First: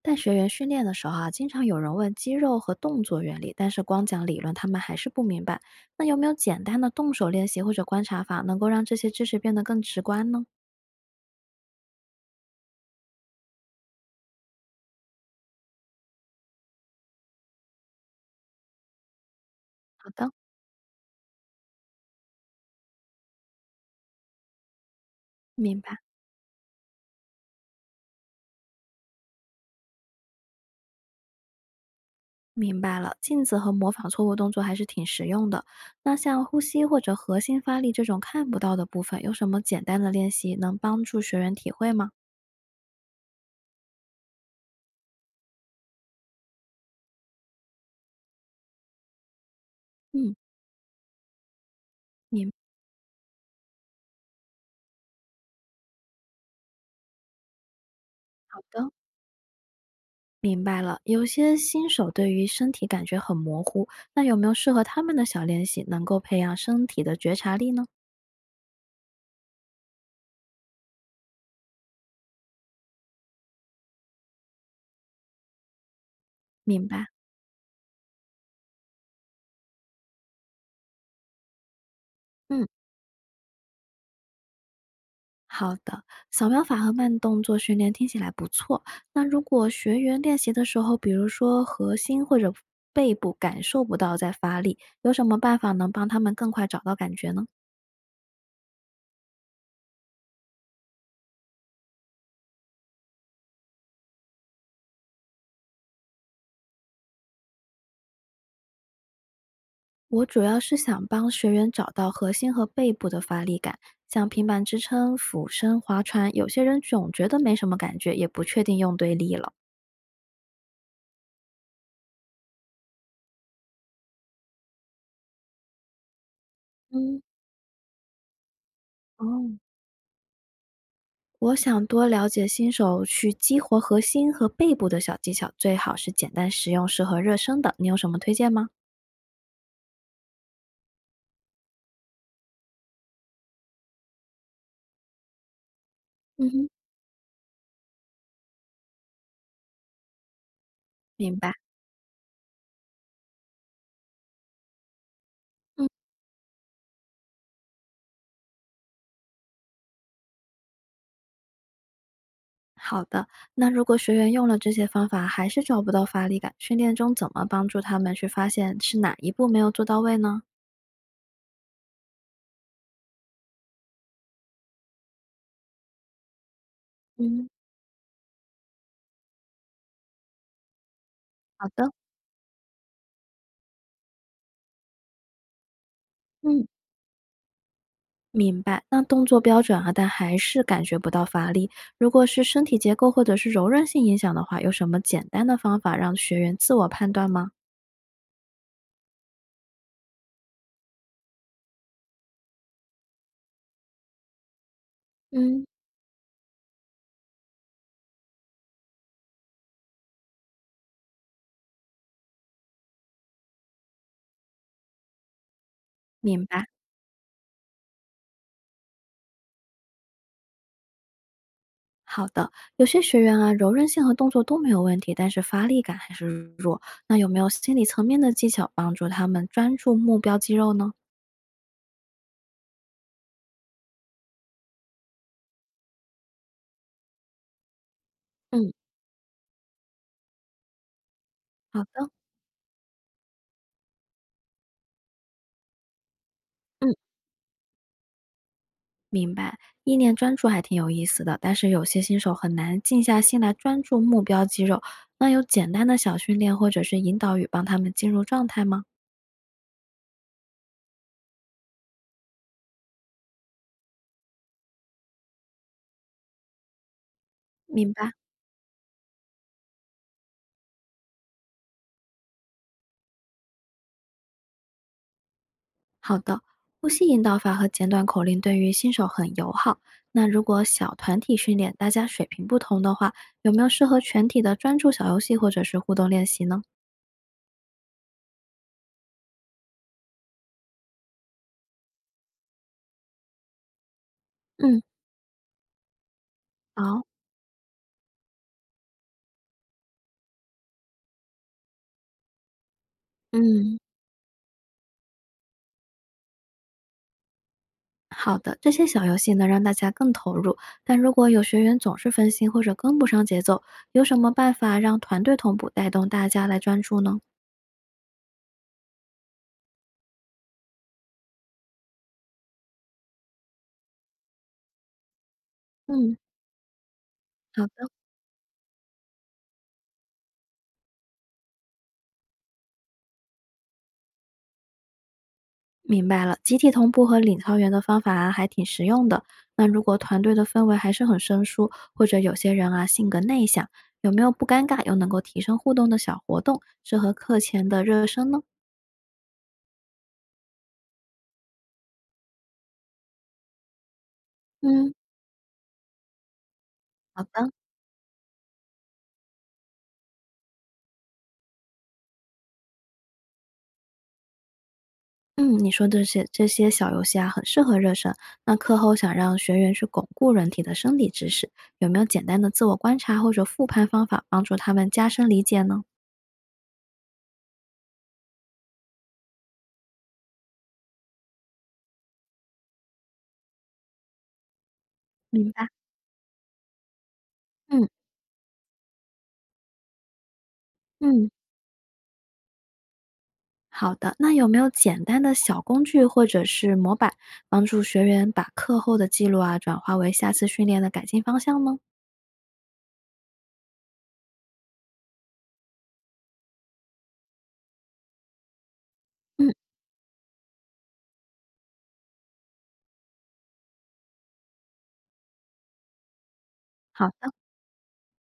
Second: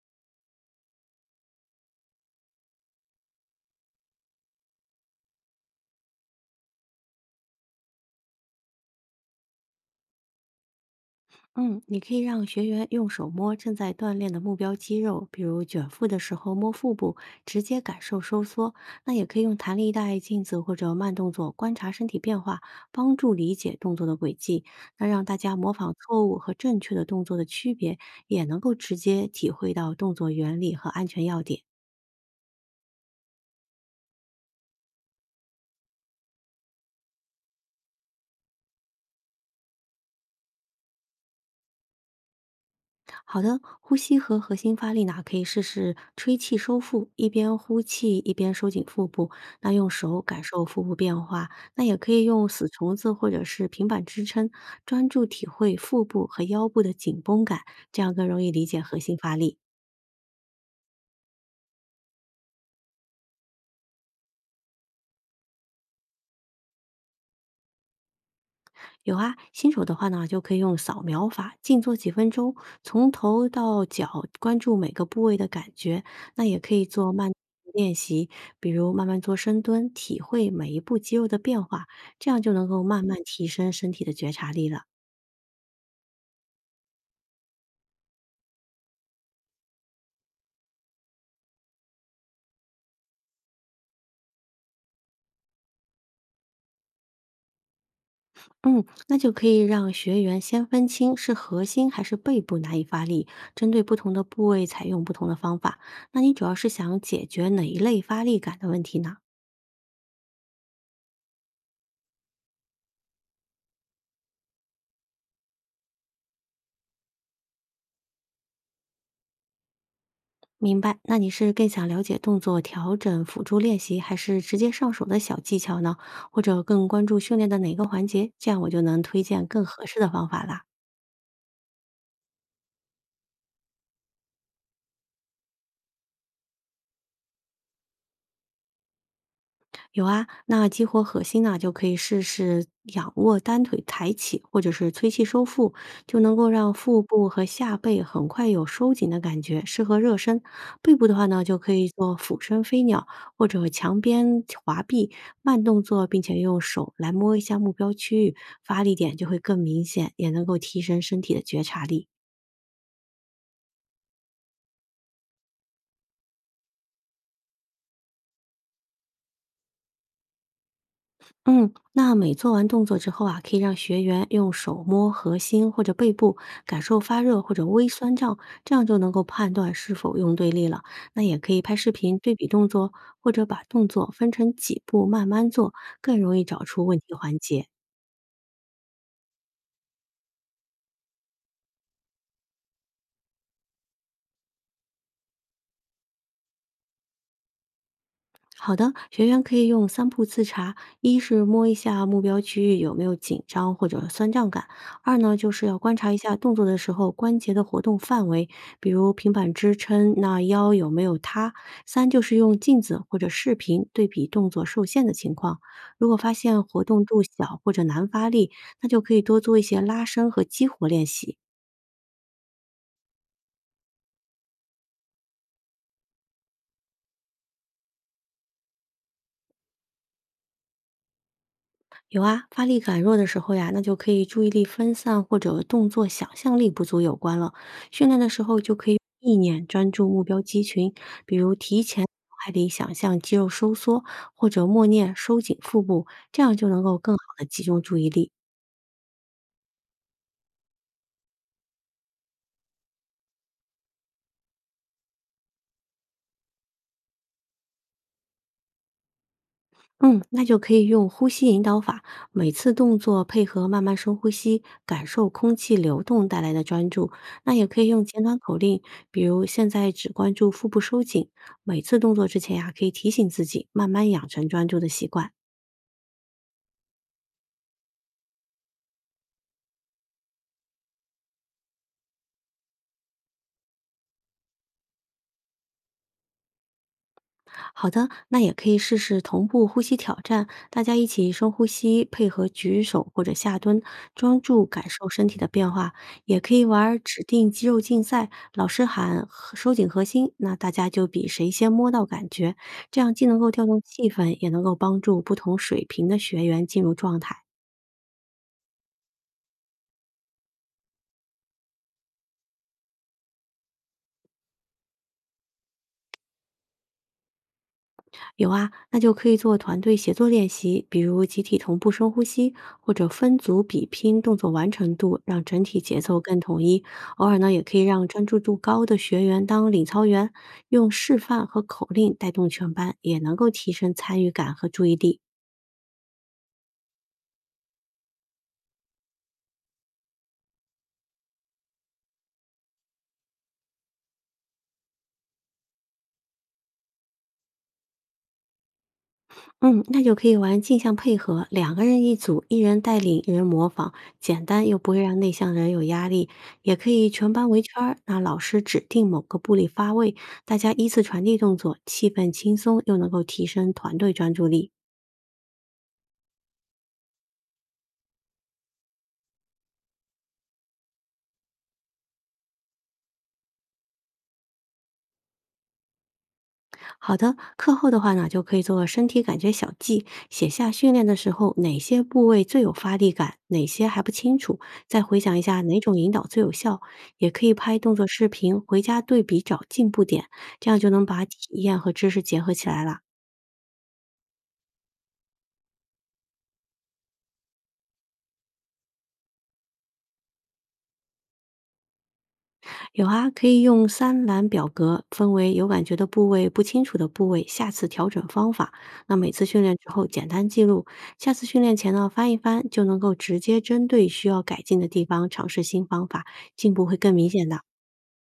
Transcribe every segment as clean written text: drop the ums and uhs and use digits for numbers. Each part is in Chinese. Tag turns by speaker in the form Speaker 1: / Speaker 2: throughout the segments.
Speaker 1: 带学员训练的时候啊，经常有人问肌肉和动作原理，但是光讲理论他们还是不明白。那有没有简单的动手练习或者观察法，能够让这些知识变得更直观呢？
Speaker 2: 嗯，你可以让学员用手摸正在锻炼的目标肌肉，比如卷腹的时候摸腹部，直接感受收缩。那也可以用弹力
Speaker 1: 好
Speaker 2: 带、
Speaker 1: 的，
Speaker 2: 镜子或者慢动作观察身体变化，帮助理解动作的轨迹。那让大家模
Speaker 1: 明
Speaker 2: 仿
Speaker 1: 白。
Speaker 2: 错误和正确的动作的区别，也能够直接体会到动作原理和安全要点。
Speaker 1: 明白了，镜子和模仿错误动作还是挺实用的。那像呼吸或者核心发力这种看不到的部分，有什么简单的练习能帮助学员体会吗？
Speaker 2: 好的，呼吸和核心发力呢，可以试试吹气收腹，一边呼气一边收紧腹部。那用手
Speaker 1: 嗯，
Speaker 2: 感受腹部变化，那也可以
Speaker 1: 明
Speaker 2: 用
Speaker 1: 白
Speaker 2: 死虫子或者是平板支撑，专注体会腹部和腰部的紧绷感，这样更容易
Speaker 1: 好
Speaker 2: 理解
Speaker 1: 的。
Speaker 2: 核心发力。
Speaker 1: 明白了，有些新手对于身体感觉很模糊，那有没有适合他们的小练习，能够培养身体的觉察力呢？
Speaker 2: 有啊，新手的话呢，就可以用扫描法，静坐几分钟，从头到脚关注每个部位的感觉。那也可以
Speaker 1: 明白，
Speaker 2: 做慢练习，比如慢慢做深蹲，体会每一步肌肉的变化，这样就
Speaker 1: 嗯，
Speaker 2: 能够慢慢提升身体的觉察力了。
Speaker 1: 好的。扫描法和慢动作训练听起来不错。那如果学员练习的时候，比如说核心或者背部感受不到在发力，有什么办法能帮他们更快找到感觉呢？
Speaker 2: 嗯，那就可以让学员先分清是核心还是背部难以发力，针对不同的部位采用不同的方法。那你主要是想解决哪一类发力感的问题呢？
Speaker 1: 我主要是想帮学员找到核心和背部的发力感，像平板支撑、俯身划船，有些人总觉得没什么感觉，也不确定用对力了。
Speaker 2: 明白，那你是更想了解动作调整、辅助练习，还是直接上手的小技巧呢？或者更关注
Speaker 1: 嗯，
Speaker 2: 训练的哪个环节？这样我就能推
Speaker 1: 哦，
Speaker 2: 荐更合适的方法啦。
Speaker 1: 我想多了解新手去激活核心和背部的小技巧，最好是简单实用、适合热身的。你有什么推荐吗？
Speaker 2: 有啊，那激活核心呢，就可以试试仰卧单腿抬起，或者是吹气收腹，就能够
Speaker 1: 嗯哼，
Speaker 2: 让腹部和下背很快有收紧的感觉，适合热身。背部的话
Speaker 1: 明
Speaker 2: 呢，
Speaker 1: 白。
Speaker 2: 就可以做俯身飞鸟或者墙边滑臂，慢动
Speaker 1: 嗯，
Speaker 2: 作，并且用手来摸一下目标区域，发力点就会更明显，也能够提升身体的觉察力。
Speaker 1: 好的，那如果学员用了这些方法还是找不到发力感，训练中怎么帮助他们去发现是哪一步没有做到位呢？
Speaker 2: 嗯，那每做完动作之后啊，可以让学员用手摸核心或者背部，感受发热
Speaker 1: 嗯
Speaker 2: 或者微酸胀，这样就能够判断是否用对力了。那也可以
Speaker 1: 好
Speaker 2: 拍
Speaker 1: 的，
Speaker 2: 视频对比动作，或者把动作分成几步慢慢做，更容易找
Speaker 1: 嗯。
Speaker 2: 出问题环节。
Speaker 1: 明白，那动作标准啊，但还是感觉不到发力。如果是身体结构或者是柔韧性影响的话，有什么简单的方法让学员自我判断吗？
Speaker 2: 好的，学员可以用三步自查：一是摸一下目标区域有没有紧张或者酸胀感；二呢，就
Speaker 1: 嗯，
Speaker 2: 是要观察一下动作的时候关节的活动范围，比如平板支撑，那腰有没有塌；三就是用镜子或者视频对比动作受限的情况，如果发
Speaker 1: 明
Speaker 2: 现
Speaker 1: 白，
Speaker 2: 活动度小或者难发力，那就可以多做一些拉伸和激活练习。
Speaker 1: 好的。有些学员啊，柔韧性和动作都没有问题，但是发力感还是弱。那有没有心理层面的技巧帮助他们专注目标肌肉呢？
Speaker 2: 有啊，发力感弱的时候呀，那就可以注意力分散或者动作想象力不足有关了。训练的时候
Speaker 1: 嗯，
Speaker 2: 就可以用意念专注目标肌群，比如提
Speaker 1: 好
Speaker 2: 前脑
Speaker 1: 的，
Speaker 2: 海里想象肌肉收缩，或者默念收紧腹部，这样就能
Speaker 1: 嗯。
Speaker 2: 够更好的集中注意力。
Speaker 1: 明白，意念专注还挺有意思的，但是有些新手很难静下心来专注目标肌肉。那有简单的小训练或者是引导语帮他们进入状态吗？
Speaker 2: 嗯，那就可以用呼吸引导法，每次动作配合慢慢深呼吸，感受空气流动带来的专注。那也可以
Speaker 1: 明
Speaker 2: 用
Speaker 1: 白，
Speaker 2: 简短口令，比如现在只关注腹部收紧，每次动作之前呀、可以提醒自己慢慢养成专注的习惯。
Speaker 1: 好的。呼吸引导法和简短口令对于新手很友好。那如果小团体训练，大家水平不同的话，有没有适合全体的专注小游戏或者是互动练习呢？
Speaker 2: 好的，那也可以试试同步呼吸挑战，大家一起深呼吸，配合举手或者下蹲，专注
Speaker 1: 嗯，
Speaker 2: 感受身体的变化。也可以玩儿
Speaker 1: 好，
Speaker 2: 指定肌肉竞赛，老师喊核收紧核心，那大家就比谁先摸到感觉，这样既能够调
Speaker 1: 嗯。
Speaker 2: 动气氛，也能够帮助不同水平的学员进入状态。
Speaker 1: 好的，这些小游戏能让大家更投入，但如果有学员总是分心或者跟不上节奏，有什么办法让团队同步带动大家来专注呢？
Speaker 2: 有啊，那就可以做团队协作练习，比如集体同步深呼吸，或者分组比拼动作完成度，让整体节
Speaker 1: 嗯，
Speaker 2: 奏更统一。偶尔呢，也
Speaker 1: 好
Speaker 2: 可以
Speaker 1: 的，
Speaker 2: 让专注度高的学员当领操员，用示范和口令带动全班，也能够提升参与感和注意力。
Speaker 1: 明白了。集体同步和领操员的方法啊，还挺实用的。那如果团队的氛围还是很生疏，或者有些人啊性格内向，有没有不尴尬又能够提升互动的小活动，适合课前的热身呢？
Speaker 2: 嗯，那就可以玩镜像配合，两个人一组，一人带领，一人模仿，简单又不
Speaker 1: 嗯，
Speaker 2: 会让内向人有压力。也可以
Speaker 1: 好
Speaker 2: 全班
Speaker 1: 的。
Speaker 2: 围圈儿，那老师指定某个部里发位，大家依次传递动作，气氛轻松又能够提升团队专注力。
Speaker 1: 嗯，你说这些小游戏啊，很适合热身。那课后想让学员去巩固人体的生理知识，有没有简单的自我观察或者复盘方法，帮助他们加深理解呢？
Speaker 2: 好的，课后的话呢，就可以做身体感觉小记，写下训练的时候哪些部位最有发力感，哪些还不清楚，再回想一
Speaker 1: 明
Speaker 2: 下
Speaker 1: 白。
Speaker 2: 哪种引导最有效。也可以拍
Speaker 1: 嗯
Speaker 2: 动作视频，回家对比找进步点，这样就能把
Speaker 1: 嗯，
Speaker 2: 体验和知识结合起来了。
Speaker 1: 好的。那有没有简单的小工具或者是模板，帮助学员把课后的记录啊，转化为下次训练的改进方向呢？
Speaker 2: 有啊，可以用三栏表格分为有感觉的部位、不清楚的部位，下次调整方法。那每次
Speaker 1: 嗯，
Speaker 2: 训练之后简单记录，下次训练前呢翻一翻，就能够直接针对需要改进的地方尝试新方法，进步会
Speaker 1: 好
Speaker 2: 更明
Speaker 1: 的。
Speaker 2: 显的。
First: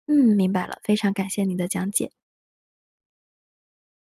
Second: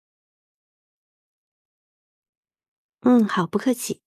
Speaker 1: 嗯，明白了，非常感谢你的讲解。
Speaker 2: 嗯，好，不客气。